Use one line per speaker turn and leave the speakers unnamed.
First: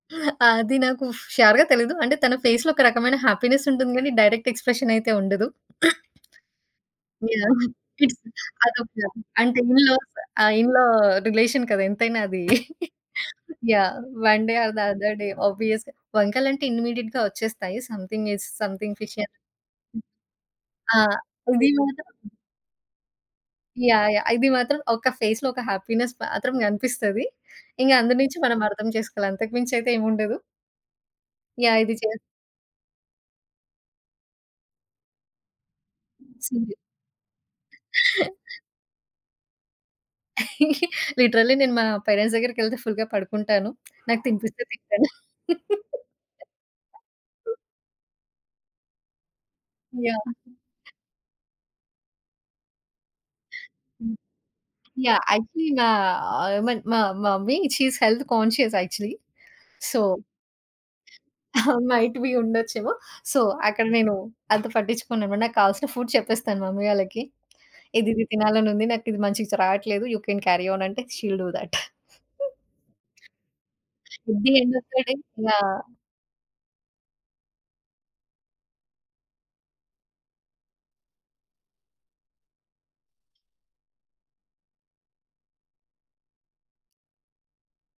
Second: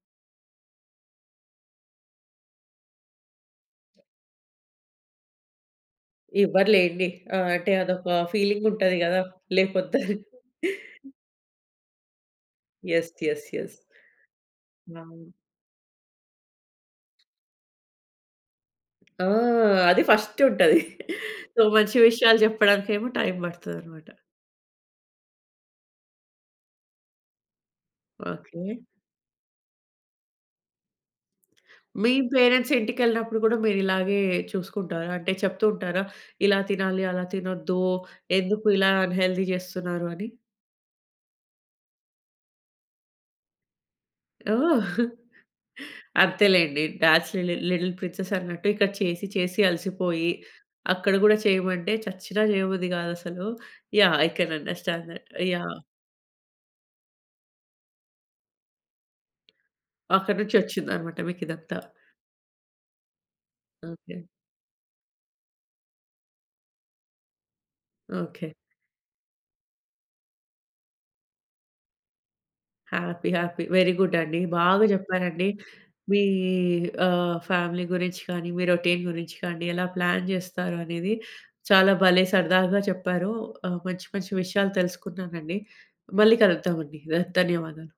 అది నాకు ష్యూర్‌గా తెలీదు. అంటే తన ఫేస్‌లో ఒక రకమైన హ్యాపీనెస్ ఉంటుంది కానీ డైరెక్ట్ ఎక్స్‌ప్రెషనయితే ఉండదు.
ఇవ్వరులేండి. ఆహ్,
యాహ్!
అంటే అదొక
కిడ్స్
ఫీలింగ్
అదొక
ఉంటది కదా!
అంటే ఇన్‌లాస్
లేపొద్దని.
ఆహ్, ఇన్‌లా రిలేషన్ కదా! ఎంతైనా అది.
Yes. Yes. Yes.
Yeah! One day or the other day
అవును.
ఆబ్వియస్‌గా వంకలంటే ఇమ్మీడియేట్‌గా వచ్చేస్తాయి. Something is something fishy
oh! అది ఫస్టుంటది.
ఆ!
సో, మంచి విషయాలు చెప్పడానికేమో టైమ్
యాహ్!
పడతదన్నమాట.
యాహ్! ఇది మాత్రం ఒక ఫేస్‌లో ఒక హ్యాపీనెస్ మాత్రం కనిపిస్తది. ఇంగ అందు నుంచి మనం
ఓకే.
అర్థం చేసుకోవాలి. అంతకు మించి అయితే ఏముండదు. యాహ్! ఇది చే
మీ పేరెంట్స్ ఇంటికెళ్ళినప్పుడు గూడా మీరిలాగే చూసుకుంటారా? అంటే చెప్తూ ఉంటారా? ఇలా
సరే.
తినాలి, అలా తినొద్దు ఎందుకు ఇలా అన్‌హెల్తీ చేస్తున్నారు అని?
లిటరల్లీ నేను మా పేరెంట్స్ దగ్గరికెళ్తే ఫుల్‌గా పడుకుంటాను. నాకు తినిపిస్తే
ఓహ్!
తింటాను.
అంతేలేండి. డాడ్స్ లీ లిటిల్ ప్రిన్సెస్ అన్నట్టు ఇక్కడ చేసి, చేసి అలసిపోయి
యాహ్!
అక్కడ గూడా చేయమంటే చచ్చిన చేయబుద్ది గాదసలు.
హ్మ్.
Yeah! I can understand
yeah!
That.
Actually
yeah!
నా ఐ మీన్ మా mummy she is health conscious actually. So
అక్కడి నుంచొచ్చిందనమాట మీకీదంతా.
మైట్ బీ ఉండొచ్చేమో! సో, అక్కడ నేను
ఓకే.
అంత పట్టించుకోను. నాకు కావాల్సిన ఫుడ్ చెప్పేస్తాను మమ్మీ వాళ్ళకి. ఇదిది
ఓకే.
తినాలనుంది నాకు ఇది మంచిగా స్ రాట్లేదు యూ కెన్ క్యారి ఆన్ అంటే she will do that.
Happy happy. Very good అండి.
కుడ్ బి ఎండ్
బాగా
ఆఫ్ ద డే
చెప్పారండి.
యాహ్!
మీ ఆహ్, ఫ్యామిలీ గురించి గానీ మీ రొటీన్ గురించి గానీ ఎలా ప్లాన్ జేస్తారు అనేది. చాలా భలే సరదాగా చెప్పారు. ఆహ్, మంచి మంచి విషయాలు తెలుసుకున్నానండి మళ్ళీ కలుద్దాం అండి. ద ధన్యవాదాలు.